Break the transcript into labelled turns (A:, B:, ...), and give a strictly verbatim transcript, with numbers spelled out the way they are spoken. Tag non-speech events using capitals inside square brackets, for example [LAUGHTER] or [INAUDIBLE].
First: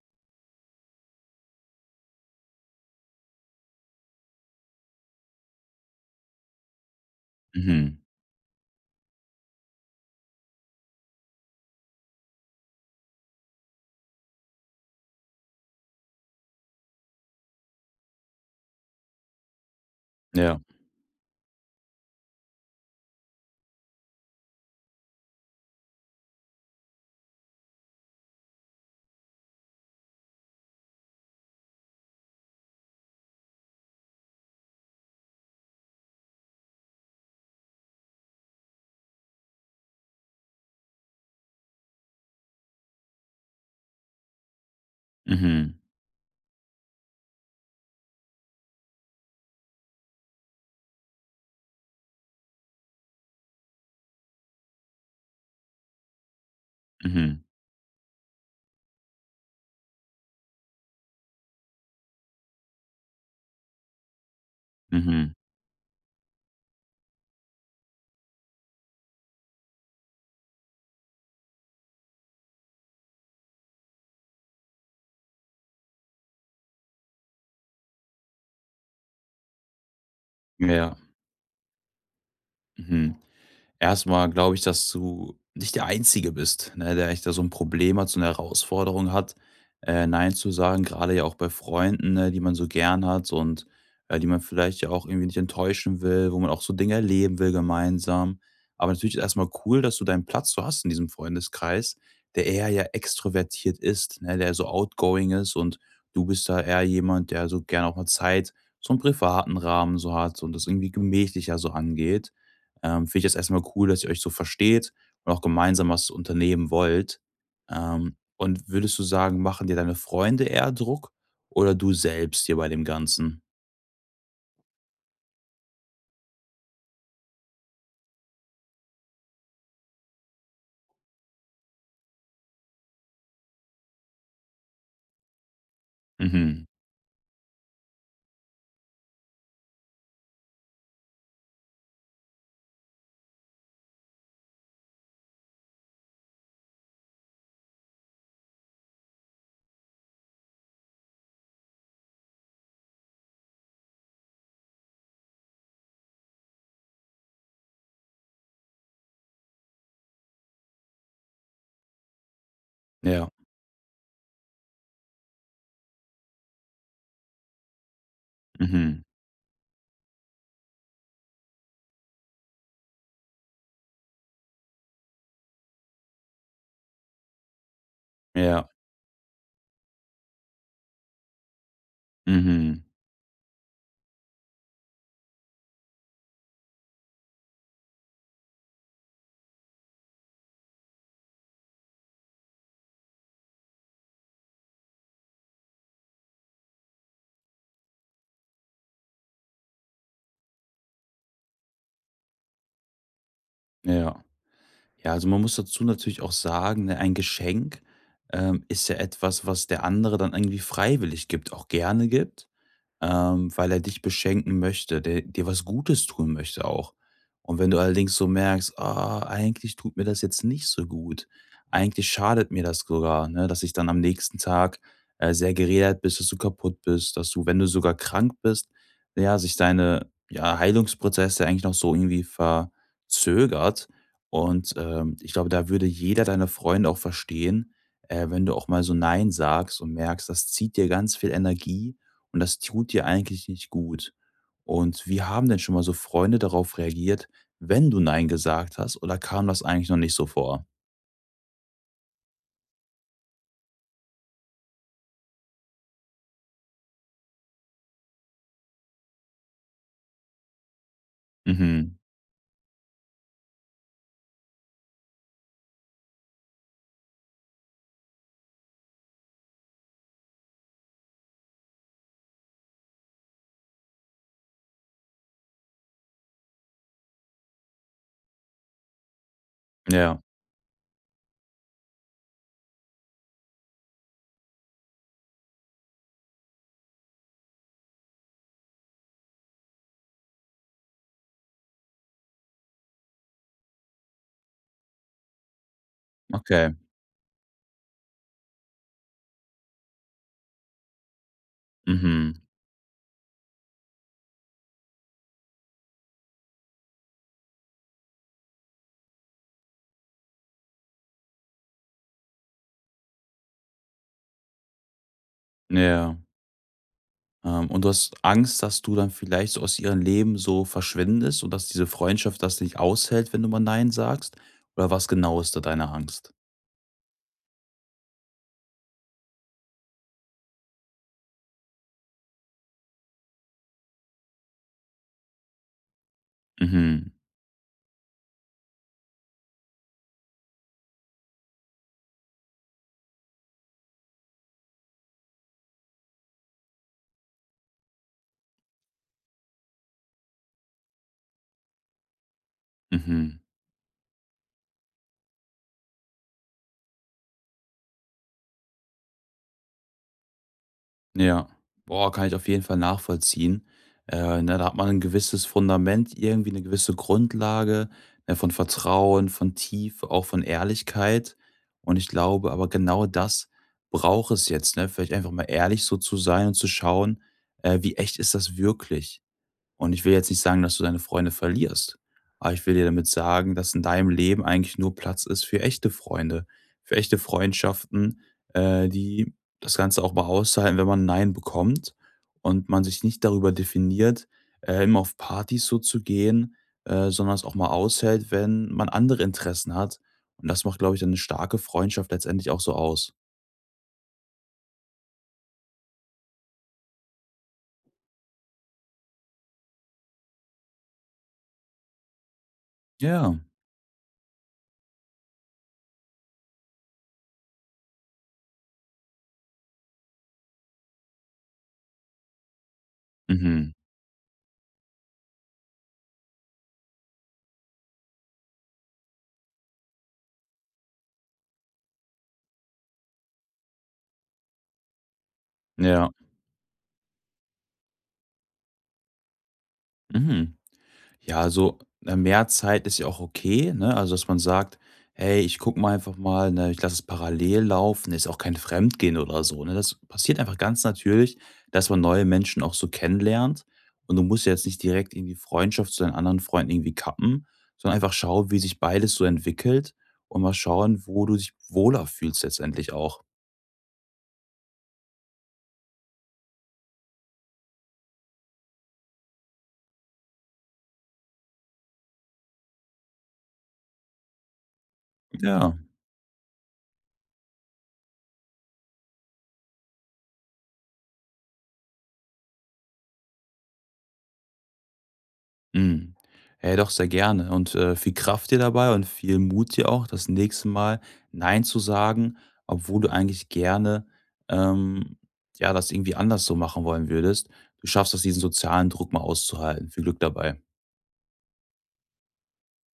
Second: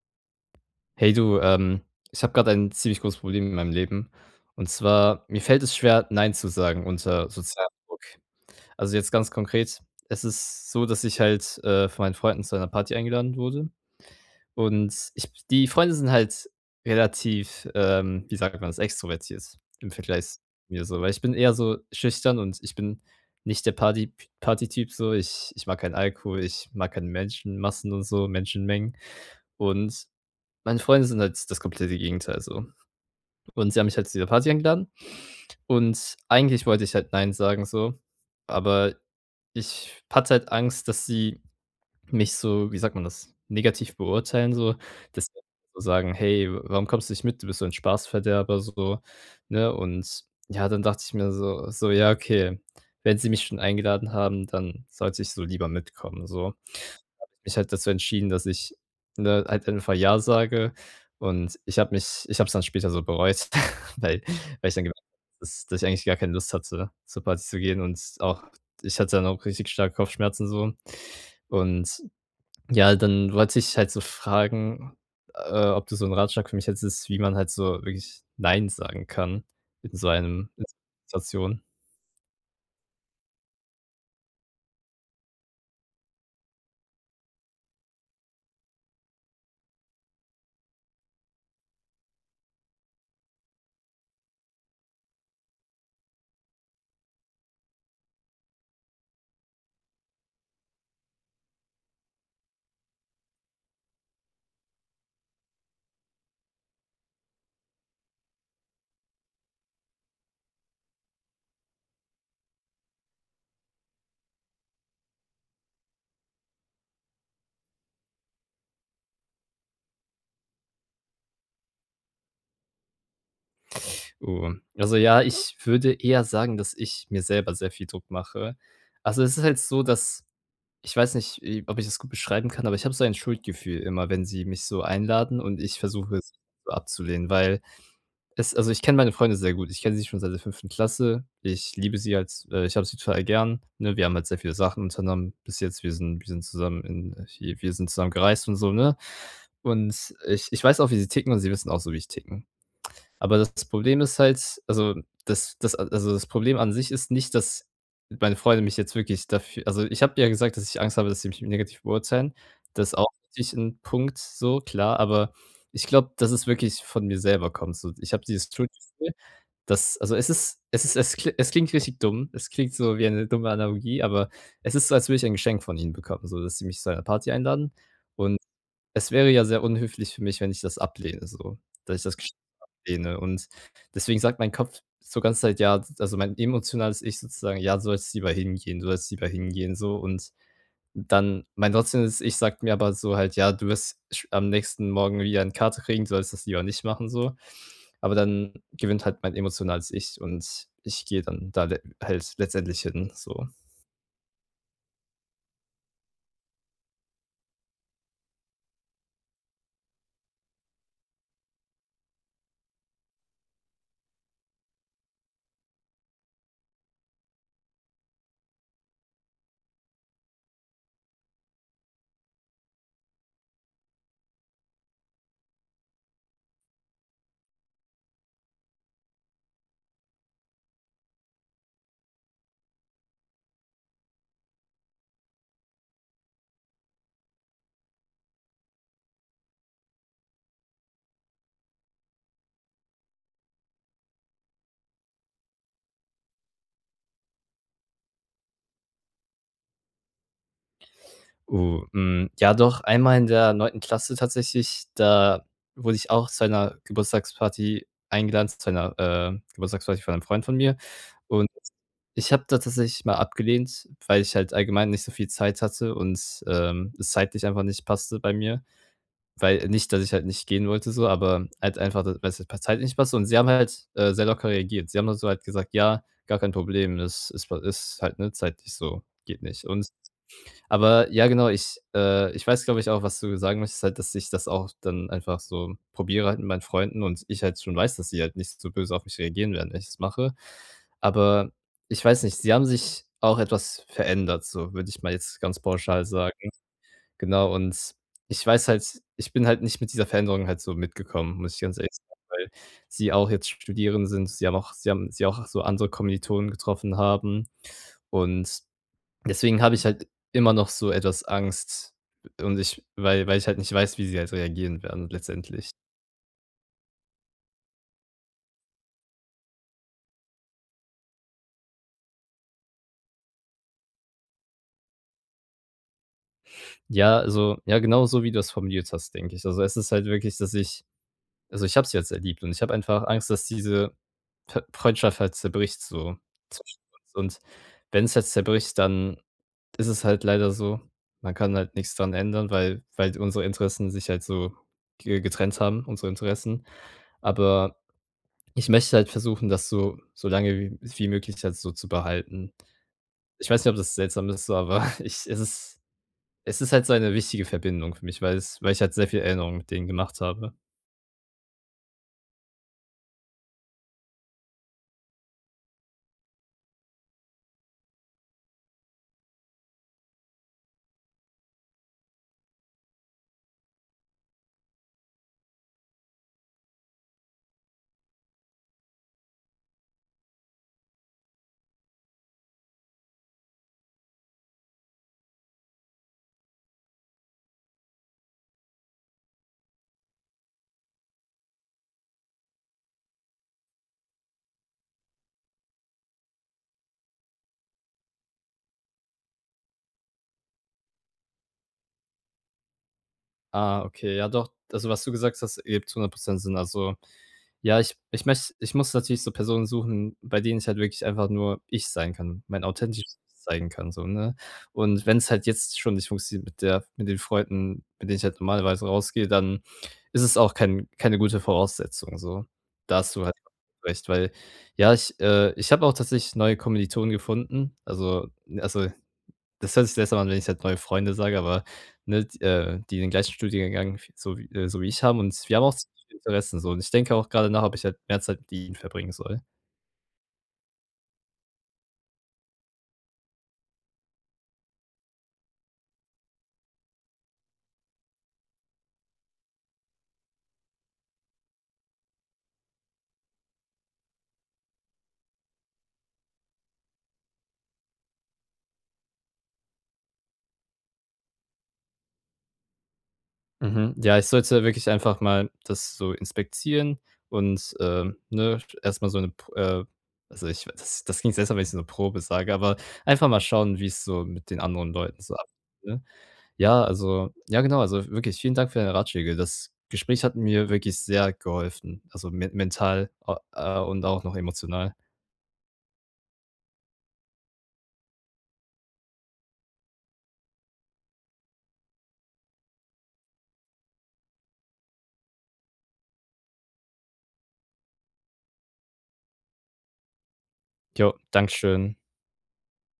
A: Hey du, ähm, ich habe gerade ein ziemlich großes Problem in meinem Leben. Und zwar, mir fällt es schwer, Nein zu sagen unter sozialem
B: Mhm.
A: Druck. Also jetzt ganz konkret, es ist so, dass ich halt äh, von meinen Freunden zu einer Party eingeladen wurde. Und ich, die Freunde sind halt relativ, ähm, wie sagt man das, extrovertiert im Vergleich zu
B: Ja.
A: mir so. Weil ich bin eher so schüchtern und ich bin nicht der Party, Party-Typ so. Ich, ich mag keinen Alkohol, ich mag keine Menschenmassen und so, Menschenmengen. Und meine Freunde sind halt das komplette Gegenteil so. Und sie haben mich halt zu dieser Party eingeladen und eigentlich wollte ich halt nein sagen so, aber ich hatte halt Angst, dass sie mich so, wie sagt man das, negativ beurteilen so, dass sie
B: Mhm.
A: so sagen: „Hey, w warum kommst du nicht mit? Du bist so ein Spaßverderber“, so, ne? Und ja, dann dachte ich mir so so: „Ja, okay, wenn sie mich schon eingeladen haben, dann sollte ich so lieber mitkommen“, so. Habe
B: Mhm.
A: ich mich halt dazu entschieden, dass ich, ne, halt einfach ja sage und ich habe mich ich habe es dann später so bereut, [LAUGHS] weil weil ich dann gemerkt habe,
B: Mhm.
A: dass dass ich eigentlich gar keine Lust hatte, zur Party zu gehen und auch ich hatte dann auch richtig starke Kopfschmerzen so und ja, dann wollte ich halt so fragen, äh, ob du so 'n Ratschlag für mich hättest, wie man halt so wirklich „Nein“ sagen kann in so einem in so
B: Ja.
A: 'ner Situation.
B: Mhm. Erst mal glaube ich, dass du nicht der Einzige bist, ne, der echt da so ein Problem hat, so eine Herausforderung hat, äh, nein zu sagen, gerade ja auch bei Freunden, ne, die man so gern hat und, äh, die man vielleicht ja auch irgendwie nicht enttäuschen will, wo man auch so Dinge erleben will gemeinsam. Aber natürlich ist erst mal cool, dass du deinen Platz so hast in diesem Freundeskreis, der eher ja extrovertiert ist, ne, der so outgoing ist und du bist da eher jemand, der so gerne auch mal Zeit, so im privaten Rahmen so hat und das irgendwie gemächlicher so angeht. Ähm, finde ich das erstmal cool, dass ihr euch so versteht und auch gemeinsam was unternehmen wollt. Ähm, und würdest du sagen, machen dir deine Freunde eher Druck oder du selbst hier bei dem Ganzen?
A: Uh, also, ja, ich würde eher sagen, dass ich mir selber sehr viel Druck mache. Also, es ist halt so, dass ich weiß nicht, i ob ich das gut beschreiben kann, aber ich habe so ein Schuldgefühl immer, wenn sie mich so einladen und ich versuche, es
B: Mhm.
A: so abzulehnen, weil es, also, ich kenne meine Freunde sehr gut. Ich kenne sie schon seit der fünften Klasse. Ich liebe sie als äh, ich habe sie total gern, ne? Wir haben halt sehr viele Sachen unternommen bis jetzt. Wir sind wir sind zusammen in äh, wir wir sind zusammen gereist und so, ne? Und ich ich weiß auch, wie sie ticken und sie wissen auch so, wie ich ticken. Aber das Problem ist halt also, das das also, das Problem an sich ist nicht, dass meine Freunde mich jetzt wirklich dafür, also, ich habe ja gesagt, dass ich Angst habe, dass sie mich negativ beurteilen. Das ist auch
B: Ja.
A: natürlich ein Punkt so, klar, aber ich glaube, dass es wirklich von mir selber kommt so. Ich habe dieses
B: Mhm.
A: Schuldgefühl, dass, also, es ist es ist es kli es klingt richtig dumm. Es klingt so wie eine dumme Analogie, aber es ist so, als würde ich ein Geschenk von ihnen bekommen, so dass sie mich zu einer Party einladen und
B: Ja.
A: es wäre ja sehr unhöflich für mich, wenn ich das ablehne so, dass ich das Geschenk
B: Mhm.
A: ablehne. Und deswegen sagt mein Kopf so ganze Zeit, ja, also mein emotionales Ich sozusagen: „Ja, du sollst lieber hingehen, du sollst lieber hingehen“, so, und dann mein rationales Ich sagt mir aber so halt: „Ja, du wirst sch am nächsten Morgen wieder eine Karte kriegen, du sollst das lieber nicht machen“, so. Aber dann gewinnt halt mein emotionales Ich und ich gehe dann da le halt letztendlich hin, so.
B: Ja. Ja, also man muss dazu natürlich auch sagen, ne, ein Geschenk ähm, ist ja etwas, was der andere dann irgendwie freiwillig gibt, auch gerne gibt. Ähm, weil er dich beschenken möchte, der dir was Gutes tun möchte auch. Und wenn du allerdings so merkst, ah, eigentlich tut mir das jetzt nicht so gut, eigentlich schadet mir das sogar, ne, dass ich dann am nächsten Tag äh, sehr geredet bist, dass du kaputt bist, dass du, wenn du sogar krank bist, ja, sich deine ja, Heilungsprozesse eigentlich noch so irgendwie verzögert. Und ähm, ich glaube, da würde jeder deiner Freunde auch verstehen, äh, wenn du auch mal so Nein sagst und merkst, das zieht dir ganz viel Energie und das tut dir eigentlich nicht gut. Und wie haben denn schon mal so Freunde darauf reagiert, wenn du „Nein“ gesagt hast, oder kam das eigentlich noch nicht so vor?
A: Oh, hm, ja doch, einmal in der neunten Klasse tatsächlich, da wurde ich auch zu einer Geburtstagsparty eingeladen, zu einer, äh, Geburtstagsparty von einem Freund von mir. Und
B: Mhm.
A: ich habe da tatsächlich mal abgelehnt, weil ich halt allgemein nicht so viel Zeit hatte und, ähm, es zeitlich einfach nicht passte bei mir. Weil nicht, dass ich halt nicht gehen wollte so, aber halt einfach, dass- weil es halt per Zeit nicht passte. Und sie haben halt, äh, sehr locker reagiert. Sie haben dann so halt gesagt: „Ja, gar kein Problem, das ist ist halt, ne, zeitlich so, geht nicht.“ Und
B: Ja,
A: aber ja, genau, ich äh, ich weiß, glaube ich, auch, was du sagen möchtest, halt, dass ich das auch dann einfach so probiere halt mit meinen Freunden und ich halt schon weiß, dass sie halt nicht so böse auf mich reagieren werden, wenn ich das mache. Aber ich weiß nicht, sie haben sich auch etwas verändert, so würde ich mal jetzt ganz pauschal sagen.
B: okay.
A: Genau, und ich weiß halt, ich bin halt nicht mit dieser Veränderung halt so mitgekommen, muss ich ganz ehrlich sagen,
B: Mhm.
A: weil sie auch jetzt Studierende sind. Sie haben auch sie haben sie auch so andere Kommilitonen getroffen haben und deswegen habe ich halt immer noch so etwas Angst und ich, weil weil ich halt nicht weiß, wie sie halt reagieren werden letztendlich.
B: Ja. Ähm, und du hast Angst, dass du dann vielleicht so aus ihrem Leben so verschwindest und dass diese Freundschaft das nicht aushält, wenn du mal „Nein“ sagst? Oder was genau ist da deine Angst?
A: Ja, also ja, genau so, wie du das formuliert hast, denke ich. Also, es ist halt wirklich, dass ich, also, ich habe sie jetzt erlebt und ich habe einfach Angst, dass diese F Freundschaft halt zerbricht so zwischen
B: Mhm.
A: uns und wenn es jetzt zerbricht, dann ist es halt leider so, man kann halt nichts dran ändern, weil weil unsere Interessen sich halt so ge getrennt haben, unsere Interessen. Aber ich möchte halt versuchen, das so so lange wie wie möglich halt so zu behalten.
B: Mhm.
A: Ich weiß nicht, ob das seltsam ist, so, aber [LAUGHS] ich es ist, es ist halt so eine wichtige Verbindung für mich, weil es weil ich halt sehr viel Erinnerungen mit denen gemacht habe.
B: Ja. Boah, kann ich auf jeden Fall nachvollziehen. Äh, ne, da hat man ein gewisses Fundament, irgendwie eine gewisse Grundlage, ne, von Vertrauen, von Tiefe, auch von Ehrlichkeit. Und ich glaube aber genau das braucht es jetzt, ne? Vielleicht einfach mal ehrlich so zu sein und zu schauen, äh, wie echt ist das wirklich? Und ich will jetzt nicht sagen, dass du deine Freunde verlierst, aber ich will dir damit sagen, dass in deinem Leben eigentlich nur Platz ist für echte Freunde, für echte Freundschaften, äh, die das Ganze auch mal aushalten, wenn man Nein bekommt und man sich nicht darüber definiert, äh, immer auf Partys so zu gehen, äh, sondern es auch mal aushält, wenn man andere Interessen hat. Und das macht, glaube ich, dann eine starke Freundschaft letztendlich auch so aus.
A: Ah, okay, ja doch, also was du gesagt hast, ergibt hundert Prozent Sinn. Also ja, ich ich möcht ich muss natürlich so Personen suchen, bei denen ich halt wirklich einfach nur ich sein kann, mein authentisches Ich
B: Ja.
A: zeigen kann so, ne? Und wenn es halt jetzt schon nicht funktioniert mit der mit den Freunden, mit denen ich halt normalerweise rausgehe, dann ist es auch kein keine gute Voraussetzung so. Da hast du halt
B: Mhm.
A: recht, weil ja, ich äh, ich habe auch tatsächlich neue Kommilitonen gefunden. Also also das hört sich besser an, wenn ich jetzt neue Freunde sage, aber, ne, d äh, die den gleichen Studiengang v so wie äh, so wie ich haben und wir haben auch
B: Ja.
A: ähnliche Interessen so und ich denke auch gerade nach, ob ich halt mehr Zeit mit ihnen verbringen soll.
B: Mhm. Ja, also, äh, mehr Zeit ist ja auch okay, ne? Also, dass man sagt: „Hey, ich guck mal einfach mal, ne, ich lasse es parallel laufen.“ Ist auch kein Fremdgehen oder so, ne? Das passiert einfach ganz natürlich, dass man neue Menschen auch so kennenlernt. Und du musst ja jetzt nicht direkt in die Freundschaft zu deinen anderen Freunden irgendwie kappen, sondern einfach schauen, wie sich beides so entwickelt und mal schauen, wo du dich wohler fühlst letztendlich auch.
A: Mhm. Ja, ich sollte wirklich einfach mal das so inspizieren und, ähm, ne, erstmal so eine, P äh, also ich, das das klingt seltsam, wenn ich so 'ne Probe sage, aber einfach mal schauen, wie es so mit den anderen Leuten so abgeht,
B: Ja.
A: ne? Ja, also ja genau, also wirklich vielen Dank für deine Ratschläge. Das Gespräch hat mir wirklich sehr geholfen, also men mental, a äh, und auch noch emotional.
B: Mhm. Hey, doch sehr gerne und, äh, viel Kraft dir dabei und viel Mut dir auch, das nächste Mal nein zu sagen, obwohl du eigentlich gerne, ähm, ja, das irgendwie anders so machen wollen würdest. Du schaffst das, diesen sozialen Druck mal auszuhalten. Viel Glück dabei.
A: Jo, Dankeschön.